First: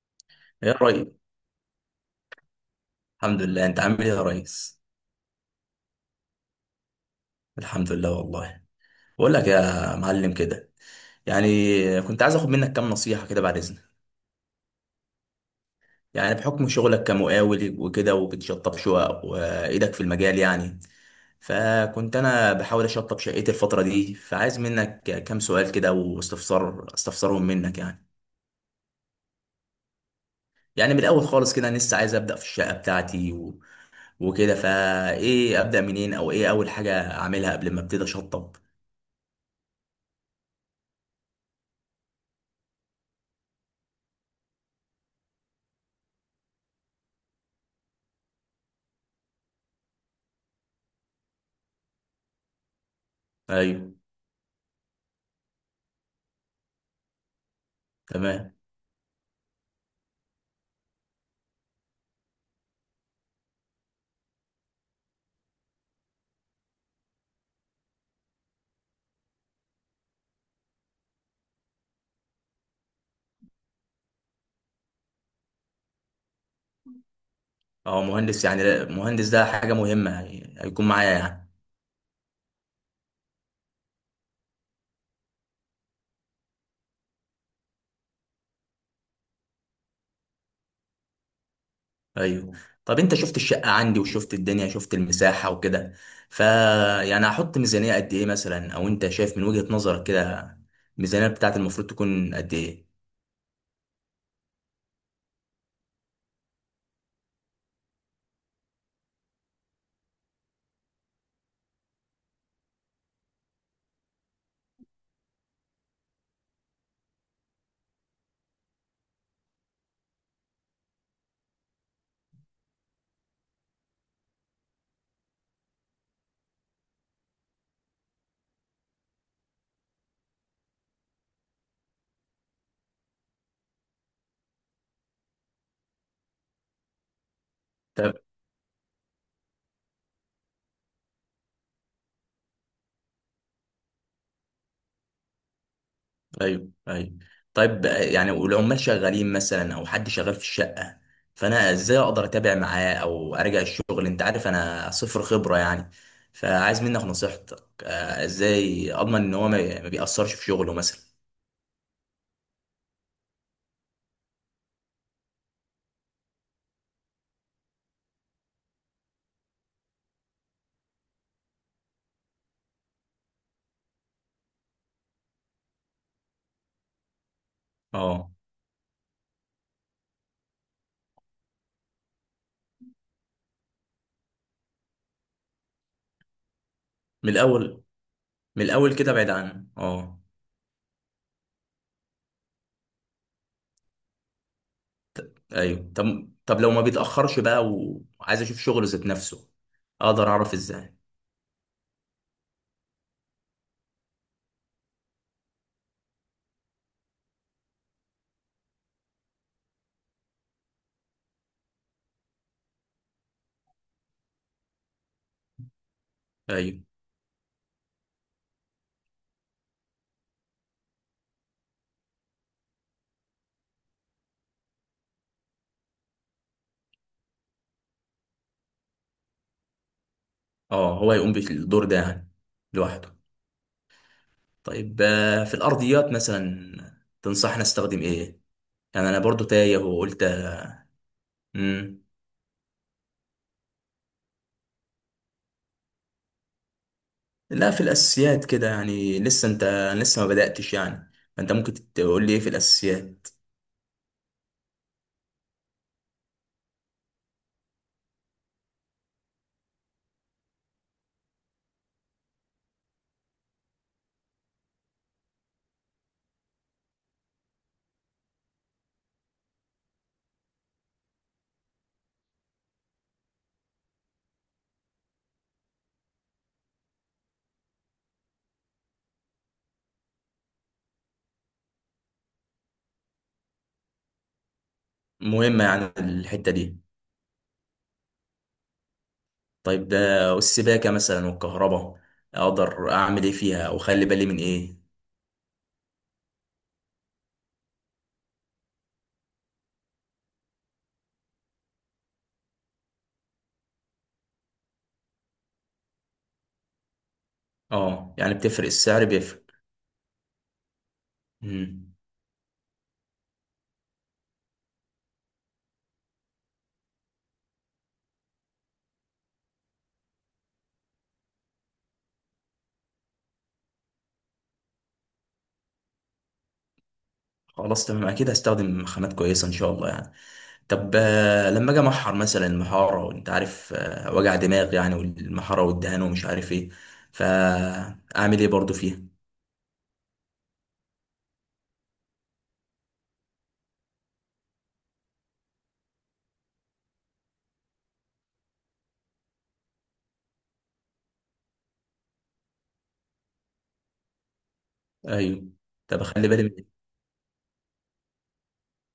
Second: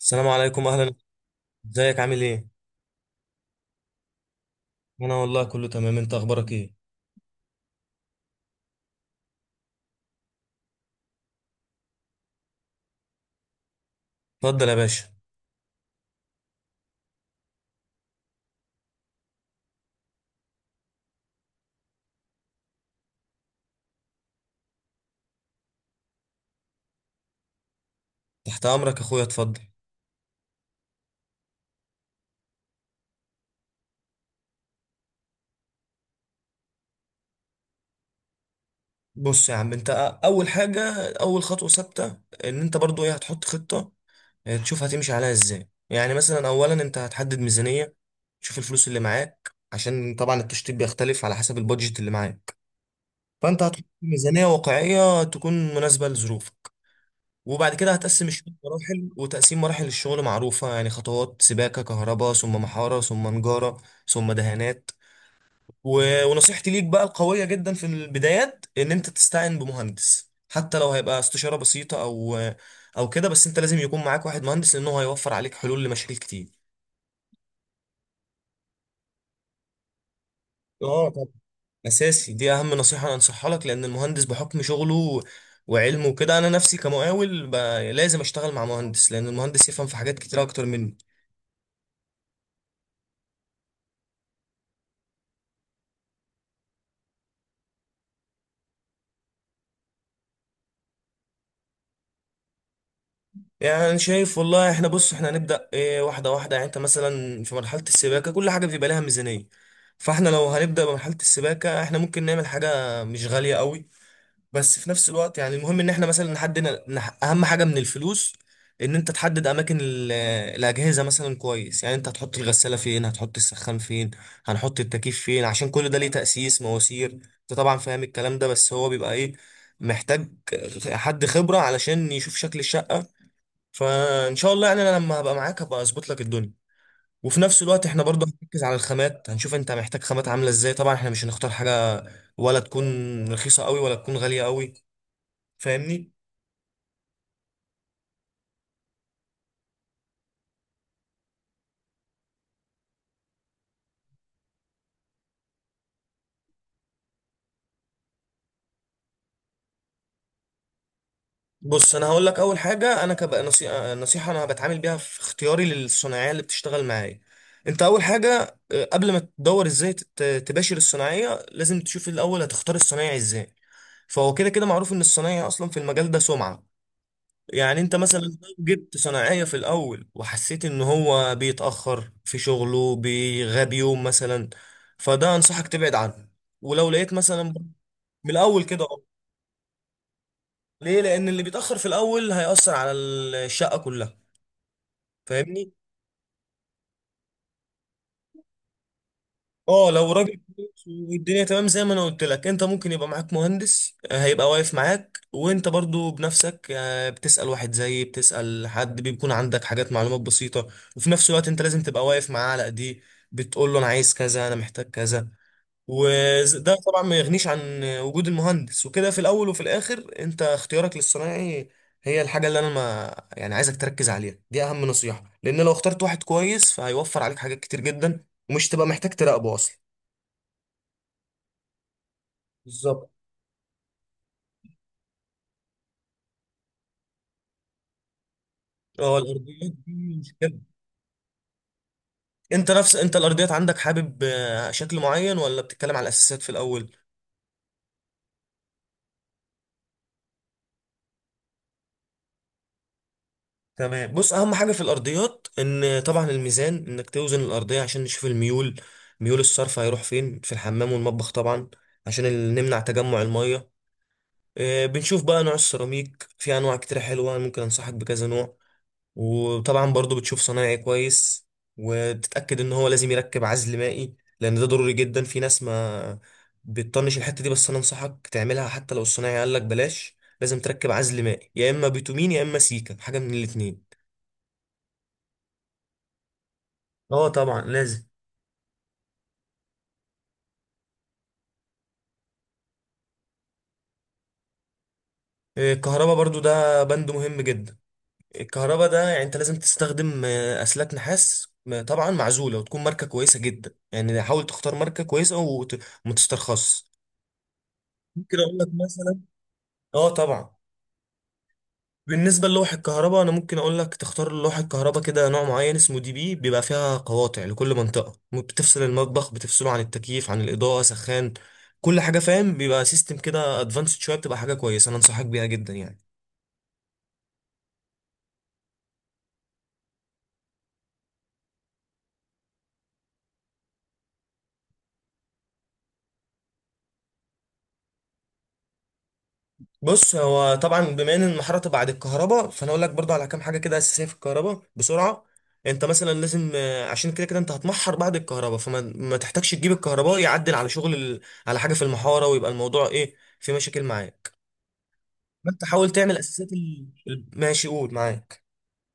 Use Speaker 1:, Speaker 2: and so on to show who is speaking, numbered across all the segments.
Speaker 1: السلام عليكم،
Speaker 2: يا
Speaker 1: اهلا.
Speaker 2: ريس.
Speaker 1: ازيك؟ عامل ايه؟
Speaker 2: الحمد لله، انت عامل ايه يا ريس؟
Speaker 1: انا والله كله تمام. انت اخبارك ايه؟
Speaker 2: الحمد لله والله. بقول لك يا معلم كده، يعني كنت عايز اخد منك كام نصيحة كده بعد اذنك.
Speaker 1: اتفضل يا باشا.
Speaker 2: يعني بحكم شغلك كمقاول وكده، وبتشطب شقق وايدك في المجال يعني. فكنت انا بحاول اشطب شقتي الفترة دي، فعايز منك كام سؤال كده واستفسار استفسرهم منك يعني.
Speaker 1: تحت امرك يا اخويا، اتفضل.
Speaker 2: يعني من الاول خالص كده، انا لسه عايز ابدا في الشقة بتاعتي و... وكده، فايه؟ ابدا منين او ايه اول حاجة اعملها قبل ما ابتدي اشطب؟
Speaker 1: بص يا عم انت، اول حاجه، اول خطوه ثابته ان انت برضو ايه هتحط خطه. اه، تشوف هتمشي عليها ازاي. يعني مثلا اولا انت هتحدد ميزانيه، تشوف الفلوس اللي معاك، عشان طبعا التشطيب بيختلف على حسب البادجت اللي معاك. فانت هتحط
Speaker 2: ايوه.
Speaker 1: ميزانيه واقعيه تكون مناسبه لظروفك. وبعد كده هتقسم
Speaker 2: تمام.
Speaker 1: الشغل مراحل، وتقسيم مراحل الشغل معروفة يعني: خطوات سباكة، كهرباء، ثم محارة، ثم نجارة، ثم دهانات. ونصيحتي ليك بقى القوية جدا في البدايات إن أنت تستعين بمهندس، حتى لو هيبقى استشارة بسيطة أو كده، بس أنت لازم يكون معاك واحد مهندس، لأنه هيوفر عليك حلول لمشاكل كتير.
Speaker 2: اه، مهندس يعني مهندس ده حاجة مهمة يعني هيكون
Speaker 1: اه
Speaker 2: معايا
Speaker 1: طبعا،
Speaker 2: يعني؟
Speaker 1: اساسي، دي اهم نصيحه انا انصحها لك، لان المهندس بحكم شغله وعلمه وكده. انا نفسي كمقاول، لازم اشتغل مع مهندس، لان المهندس يفهم في حاجات كتير اكتر مني.
Speaker 2: ايوه. طب انت شفت الشقة عندي وشفت الدنيا، شفت المساحة وكده، ف يعني هحط ميزانية قد ايه مثلا، او انت شايف من وجهة نظرك كده الميزانية بتاعت المفروض تكون قد ايه؟
Speaker 1: يعني شايف والله. احنا بص، احنا هنبدأ ايه واحدة واحدة. يعني انت مثلا في مرحلة السباكة كل حاجة بيبقى لها ميزانية، فاحنا لو هنبدأ بمرحلة السباكة احنا ممكن نعمل حاجة مش غالية قوي، بس في نفس الوقت يعني المهم ان احنا مثلا نحدد. اهم حاجة من الفلوس ان انت تحدد اماكن الاجهزة مثلا كويس. يعني انت هتحط الغسالة فين، هتحط السخان فين، هنحط التكييف فين، عشان كل ده ليه تأسيس مواسير. انت طبعا فاهم الكلام ده، بس هو بيبقى ايه، محتاج حد خبرة علشان يشوف شكل الشقة. فان شاء الله يعني انا لما هبقى معاك هبقى اظبط لك الدنيا. وفي نفس الوقت احنا برضه هنركز على الخامات، هنشوف انت محتاج خامات عامله ازاي. طبعا احنا مش هنختار حاجه ولا تكون رخيصه قوي ولا تكون غاليه قوي. فاهمني؟
Speaker 2: ايوه، ايوه. طيب يعني والعمال شغالين مثلا او حد شغال في الشقه، فانا ازاي اقدر اتابع معاه او ارجع الشغل؟ انت عارف انا صفر خبره يعني، فعايز منك نصيحتك. ازاي اضمن ان هو ما بيأثرش في شغله مثلا؟
Speaker 1: بص انا هقول لك اول حاجه. انا كبقى نصيحه انا بتعامل بيها في اختياري للصناعيه اللي بتشتغل معايا. انت اول حاجه، اه، قبل ما تدور ازاي تباشر الصناعيه، لازم تشوف الاول هتختار الصنايعي ازاي. فهو كده كده معروف ان الصنايعي اصلا في المجال ده سمعه. يعني انت مثلا
Speaker 2: اه.
Speaker 1: لو جبت صناعية في الاول وحسيت ان هو بيتأخر في شغله، بيغاب يوم مثلا، فده انصحك تبعد عنه. ولو لقيت
Speaker 2: من
Speaker 1: مثلا
Speaker 2: الاول.
Speaker 1: من الاول
Speaker 2: من
Speaker 1: كده،
Speaker 2: الاول
Speaker 1: اه.
Speaker 2: كده بعيد عنه، اه.
Speaker 1: ليه؟ لان اللي بيتأخر في الاول هيأثر على الشقة كلها. فاهمني؟
Speaker 2: ايوه. طب طب لو ما بيتأخرش بقى وعايز اشوف شغله ذات نفسه،
Speaker 1: اه، لو
Speaker 2: اقدر
Speaker 1: راجل
Speaker 2: اعرف
Speaker 1: كويس
Speaker 2: ازاي؟
Speaker 1: والدنيا تمام زي ما انا قلت لك، انت ممكن يبقى معاك مهندس، آه، هيبقى واقف معاك، وانت برضو بنفسك، آه، بتسأل واحد زي بتسأل حد بيكون عندك حاجات معلومات بسيطة. وفي نفس الوقت انت لازم تبقى واقف معاه على ايديه، بتقول له انا عايز كذا، انا محتاج كذا. وده
Speaker 2: ايوه.
Speaker 1: طبعا ما يغنيش عن وجود المهندس وكده. في الاول وفي الاخر انت اختيارك للصنايعي هي الحاجة اللي انا ما يعني عايزك تركز عليها، دي اهم نصيحة، لان لو اخترت واحد كويس فهيوفر عليك حاجات كتير جدا، ومش تبقى محتاج تراقبه اصلا.
Speaker 2: اه، هو يقوم بالدور ده يعني
Speaker 1: بالظبط.
Speaker 2: لوحده. طيب في الارضيات مثلا تنصحنا استخدم ايه؟ يعني
Speaker 1: اه،
Speaker 2: انا برضو
Speaker 1: الارضيات
Speaker 2: تايه
Speaker 1: دي
Speaker 2: وقلت.
Speaker 1: مشكله.
Speaker 2: امم.
Speaker 1: انت نفس انت الارضيات عندك حابب آه، شكل معين، ولا بتتكلم على الاساسات في الاول؟
Speaker 2: لا، في الاساسيات كده يعني، لسه انت، لسه ما بداتش يعني، فانت ممكن تقول لي ايه في الاساسيات.
Speaker 1: تمام. بص اهم حاجه في الارضيات ان طبعا الميزان، انك توزن الارضيه عشان نشوف الميول. ميول الصرف هيروح فين في الحمام والمطبخ طبعا، عشان نمنع تجمع الميه. آه، بنشوف بقى نوع السيراميك، في انواع كتير حلوه ممكن انصحك بكذا نوع. وطبعا برضو بتشوف صنايعي كويس، وتتأكد ان هو لازم يركب عزل مائي، لان ده ضروري جدا. في ناس ما بتطنش الحتة دي، بس انا انصحك تعملها. حتى لو الصنايعي قال لك بلاش، لازم تركب عزل مائي، يا اما بيتومين يا اما سيكا، حاجة من الاتنين.
Speaker 2: مهمه يعني الحته دي؟
Speaker 1: اه طبعا لازم.
Speaker 2: طيب ده. والسباكه مثلا والكهرباء، اقدر اعمل ايه فيها او اخلي بالي من ايه؟
Speaker 1: آه، الكهرباء برضو ده بند مهم جدا. الكهرباء ده يعني انت لازم تستخدم آه، اسلاك نحاس طبعا معزولة، وتكون ماركة كويسة جدا. يعني حاول تختار ماركة كويسة وما تسترخصش.
Speaker 2: اه يعني
Speaker 1: ممكن اقول
Speaker 2: بتفرق؟
Speaker 1: لك
Speaker 2: السعر
Speaker 1: مثلا.
Speaker 2: بيفرق؟
Speaker 1: اه طبعا.
Speaker 2: امم.
Speaker 1: بالنسبة للوح الكهرباء، أنا ممكن أقول لك تختار لوح الكهرباء كده نوع معين اسمه DB، بيبقى فيها قواطع لكل منطقة، بتفصل المطبخ، بتفصله عن التكييف، عن الإضاءة، سخان، كل حاجة، فاهم؟ بيبقى سيستم كده أدفانسد شوية، بتبقى حاجة كويسة، أنا أنصحك بيها جدا يعني.
Speaker 2: خلاص تمام، اكيد هستخدم خامات كويسه ان شاء الله يعني. طب لما اجي محر مثلا المحاره، وانت عارف وجع دماغ يعني، والمحاره والدهان ومش عارف ايه، فاعمل ايه برضو فيها؟
Speaker 1: بص هو طبعا بما إن المحارة تبقى بعد الكهرباء، فأنا أقول لك برضه على كام حاجة كده أساسية في الكهرباء بسرعة. أنت مثلا لازم آه، عشان كده كده أنت هتمحر بعد الكهرباء، فما ما تحتاجش تجيب الكهرباء يعدل على شغل على حاجة في المحارة، ويبقى الموضوع إيه، في مشاكل معاه.
Speaker 2: ايوه.
Speaker 1: ما انت حاول
Speaker 2: طب
Speaker 1: تعمل
Speaker 2: اخلي بالي من
Speaker 1: اساسات
Speaker 2: إيه؟
Speaker 1: ماشي قول معاك.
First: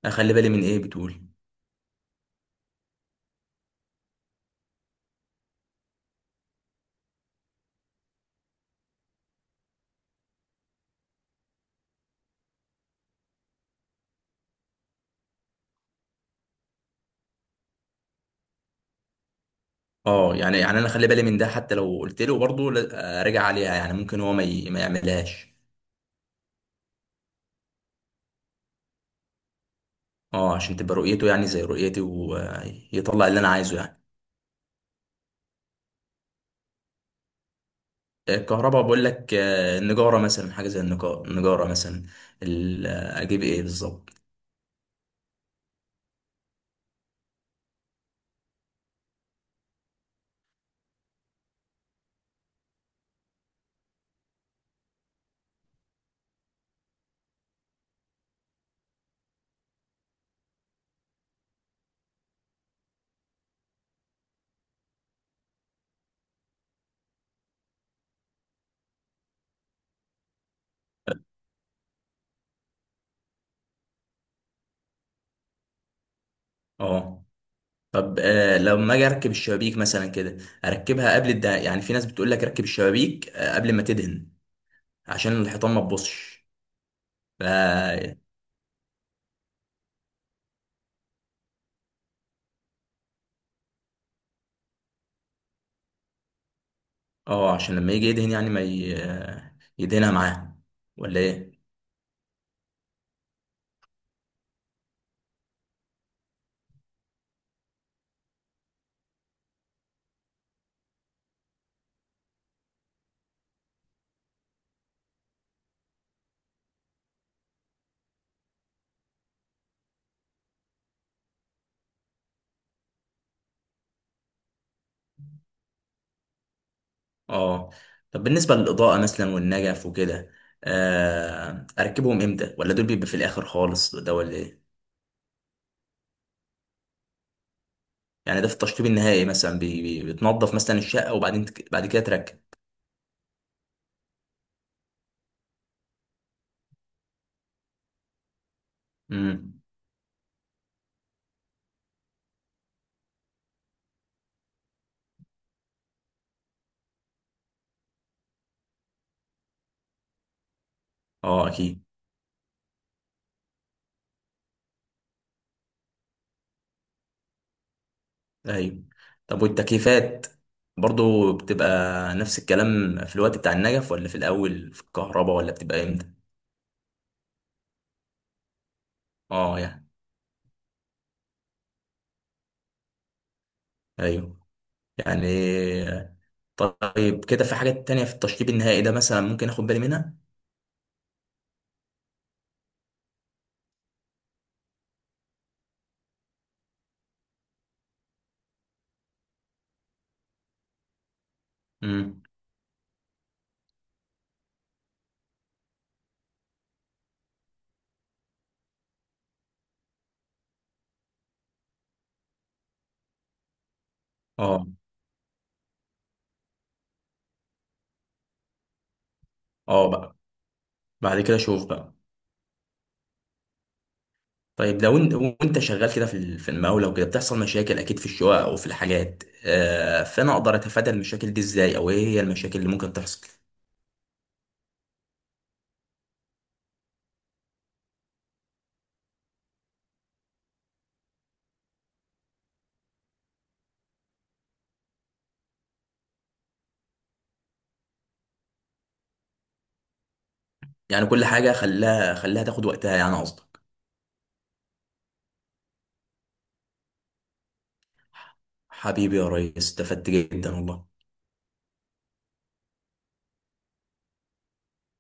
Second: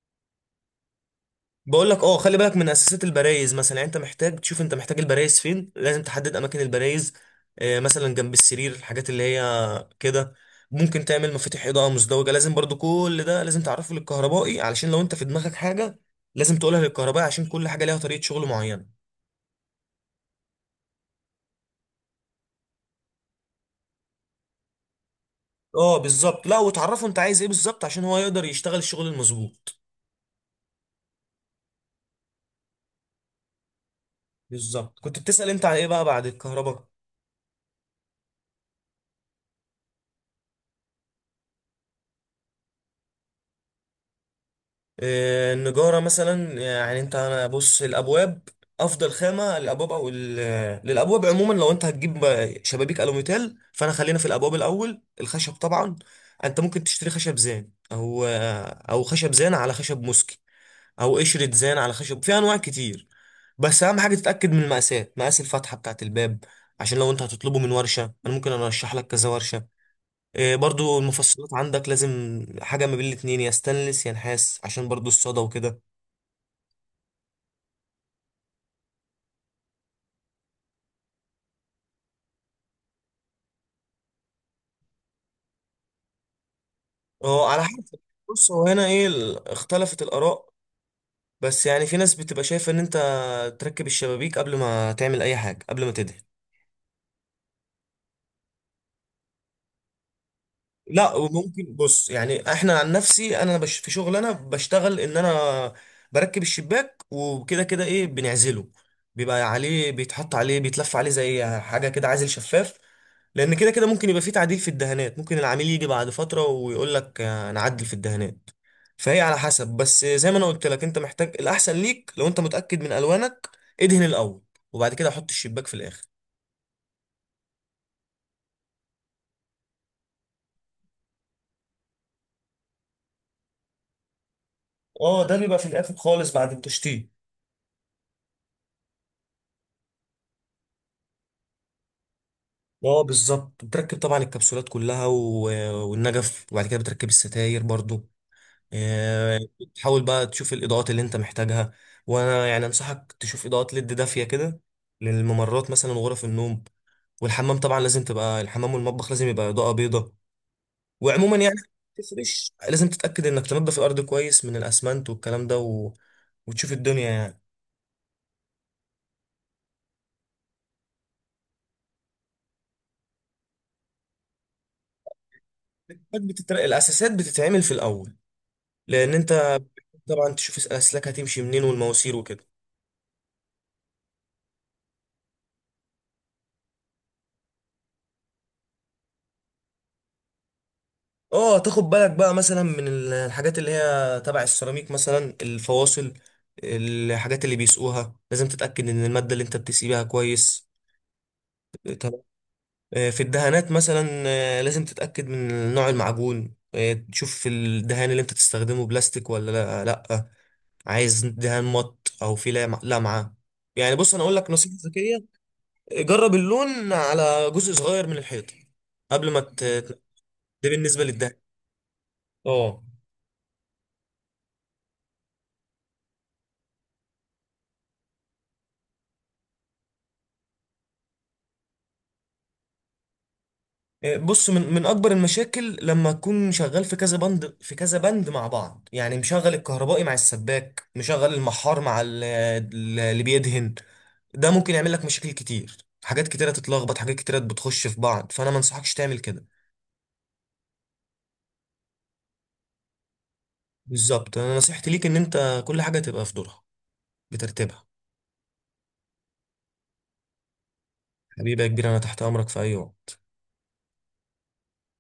Speaker 2: اخلي بالي من ايه بتقول؟
Speaker 1: بقول لك، اه خلي بالك من اساسات البرايز مثلا. يعني انت محتاج تشوف انت محتاج البرايز فين، لازم تحدد اماكن البرايز، آه، مثلا جنب السرير، الحاجات اللي هي كده. ممكن تعمل مفاتيح اضاءه مزدوجه. لازم برضو كل ده لازم تعرفه للكهربائي، علشان لو انت في دماغك حاجه لازم تقولها للكهربائي، عشان كل حاجه ليها طريقه شغل معينه.
Speaker 2: اه، يعني يعني انا اخلي بالي من ده حتى لو قلت له برضه راجع عليها، يعني ممكن هو ما يعملهاش.
Speaker 1: اه بالظبط، لا وتعرفه انت عايز ايه بالظبط عشان هو يقدر يشتغل الشغل المظبوط.
Speaker 2: اه، عشان تبقى رؤيته يعني زي رؤيتي، ويطلع اللي انا عايزه يعني.
Speaker 1: بالظبط. كنت بتسأل انت على ايه بقى بعد الكهرباء.
Speaker 2: الكهرباء، بقول لك النجاره مثلا، حاجه زي النجاره مثلا، اجيب ايه بالظبط؟
Speaker 1: آه، النجارة مثلا. يعني انت انا بص، الابواب، افضل خامة للابواب، او للابواب عموما. لو انت هتجيب شبابيك الوميتال، فانا خلينا في الابواب الاول، الخشب طبعا. انت ممكن تشتري خشب زان، او خشب زان على خشب موسكي، او قشرة زان على خشب، في انواع كتير. بس اهم حاجة تتأكد من المقاسات، مقاس الفتحة بتاعة الباب، عشان لو انت هتطلبه من ورشة انا ممكن ارشح لك كذا ورشة. إيه، برضو المفصلات عندك لازم حاجة ما بين الاتنين، يا ستانلس يا نحاس، عشان برضو الصدى وكده.
Speaker 2: اه. طب آه، لما اجي اركب الشبابيك مثلا كده، يعني في ناس بتقول لك ركب الشبابيك آه قبل ما تدهن، عشان الحيطان ما تبصش. ف
Speaker 1: اه على حسب. بص هو هنا ايه اختلفت الآراء. بس يعني في ناس بتبقى شايفة ان انت تركب الشبابيك قبل ما تعمل اي حاجة، قبل ما تدهن.
Speaker 2: اه، عشان لما يجي يدهن يعني ما ي... آه، يدهنها معاه،
Speaker 1: لا
Speaker 2: ولا ايه؟
Speaker 1: وممكن، بص يعني احنا عن نفسي انا في شغل انا بشتغل ان انا بركب الشباك، وكده كده ايه بنعزله، بيبقى عليه، بيتحط عليه، بيتلف عليه زي حاجه كده عازل شفاف. لان كده كده ممكن يبقى فيه تعديل في الدهانات، ممكن العميل يجي بعد فتره ويقول لك آه، نعدل في الدهانات. فهي على حسب. بس زي ما انا قلت لك، انت محتاج الاحسن ليك. لو انت متاكد من الوانك ادهن الاول، وبعد كده حط الشباك في الاخر.
Speaker 2: اه. طب بالنسبة للإضاءة مثلا والنجف وكده، آه، اركبهم امتى؟ ولا دول بيبقى في الاخر خالص ده، ولا ايه؟
Speaker 1: اه، ده بيبقى في الاخر خالص بعد التشطيب.
Speaker 2: يعني ده في التشطيب النهائي مثلا، بتنظف مثلا الشقة وبعدين بعد كده تركب.
Speaker 1: اه بالظبط، بتركب طبعا الكبسولات كلها والنجف، وبعد كده بتركب الستاير برضو. آه،
Speaker 2: امم.
Speaker 1: تحاول بقى تشوف الاضاءات اللي انت محتاجها. وانا يعني انصحك تشوف اضاءات ليد دافيه كده للممرات مثلا وغرف النوم. والحمام طبعا لازم تبقى، الحمام والمطبخ لازم يبقى اضاءه بيضاء. وعموما
Speaker 2: اه
Speaker 1: يعني
Speaker 2: اكيد.
Speaker 1: تفرش، لازم تتاكد انك تنضف الارض كويس من الاسمنت والكلام ده، وتشوف الدنيا يعني.
Speaker 2: ايوه. طب والتكييفات برضو بتبقى نفس الكلام في الوقت بتاع النجف، ولا في الاول في الكهرباء، ولا بتبقى امتى؟
Speaker 1: الاساسات بتتعمل في الاول، لان انت
Speaker 2: اه يعني.
Speaker 1: طبعا تشوف الاسلاك هتمشي منين والمواسير وكده.
Speaker 2: ايوه يعني. طيب كده في حاجات تانية في التشطيب النهائي ده مثلا ممكن اخد بالي منها؟
Speaker 1: اه، تاخد بالك بقى مثلا من الحاجات اللي هي تبع السيراميك مثلا، الفواصل، الحاجات اللي بيسقوها، لازم تتأكد ان المادة اللي انت بتسيبها كويس. تمام.
Speaker 2: امم.
Speaker 1: آه، في الدهانات مثلا آه، لازم تتأكد من نوع المعجون، آه، تشوف الدهان اللي انت تستخدمه بلاستيك ولا لا لا. عايز دهان مط او في لمعة. يعني بص انا اقول لك
Speaker 2: اه.
Speaker 1: نصيحة ذكية: جرب اللون على جزء صغير من الحيطة قبل ما
Speaker 2: اه بقى.
Speaker 1: ده بالنسبة
Speaker 2: بعد
Speaker 1: للدهان.
Speaker 2: كده شوف بقى.
Speaker 1: اه،
Speaker 2: طيب لو انت وانت شغال كده في المقاولة وكده، بتحصل مشاكل اكيد في الشقق او في الحاجات، آه، فانا اقدر اتفادى المشاكل دي ازاي؟ او ايه هي المشاكل اللي ممكن تحصل؟
Speaker 1: بص من اكبر المشاكل لما تكون شغال في كذا بند في كذا بند مع بعض. يعني مشغل الكهربائي مع السباك، مشغل المحار مع اللي بيدهن، ده ممكن يعمل لك مشاكل كتير، حاجات كتيرة تتلخبط، حاجات كتيرة بتخش في بعض، فانا ما انصحكش تعمل كده.
Speaker 2: يعني كل حاجة خلاها تاخد وقتها يعني قصدي.
Speaker 1: بالظبط. انا نصيحتي ليك ان انت كل حاجة تبقى في دورها، بترتيبها.
Speaker 2: حبيبي يا ريس، استفدت جدا والله.
Speaker 1: حبيبي يا كبير، انا تحت امرك في اي وقت.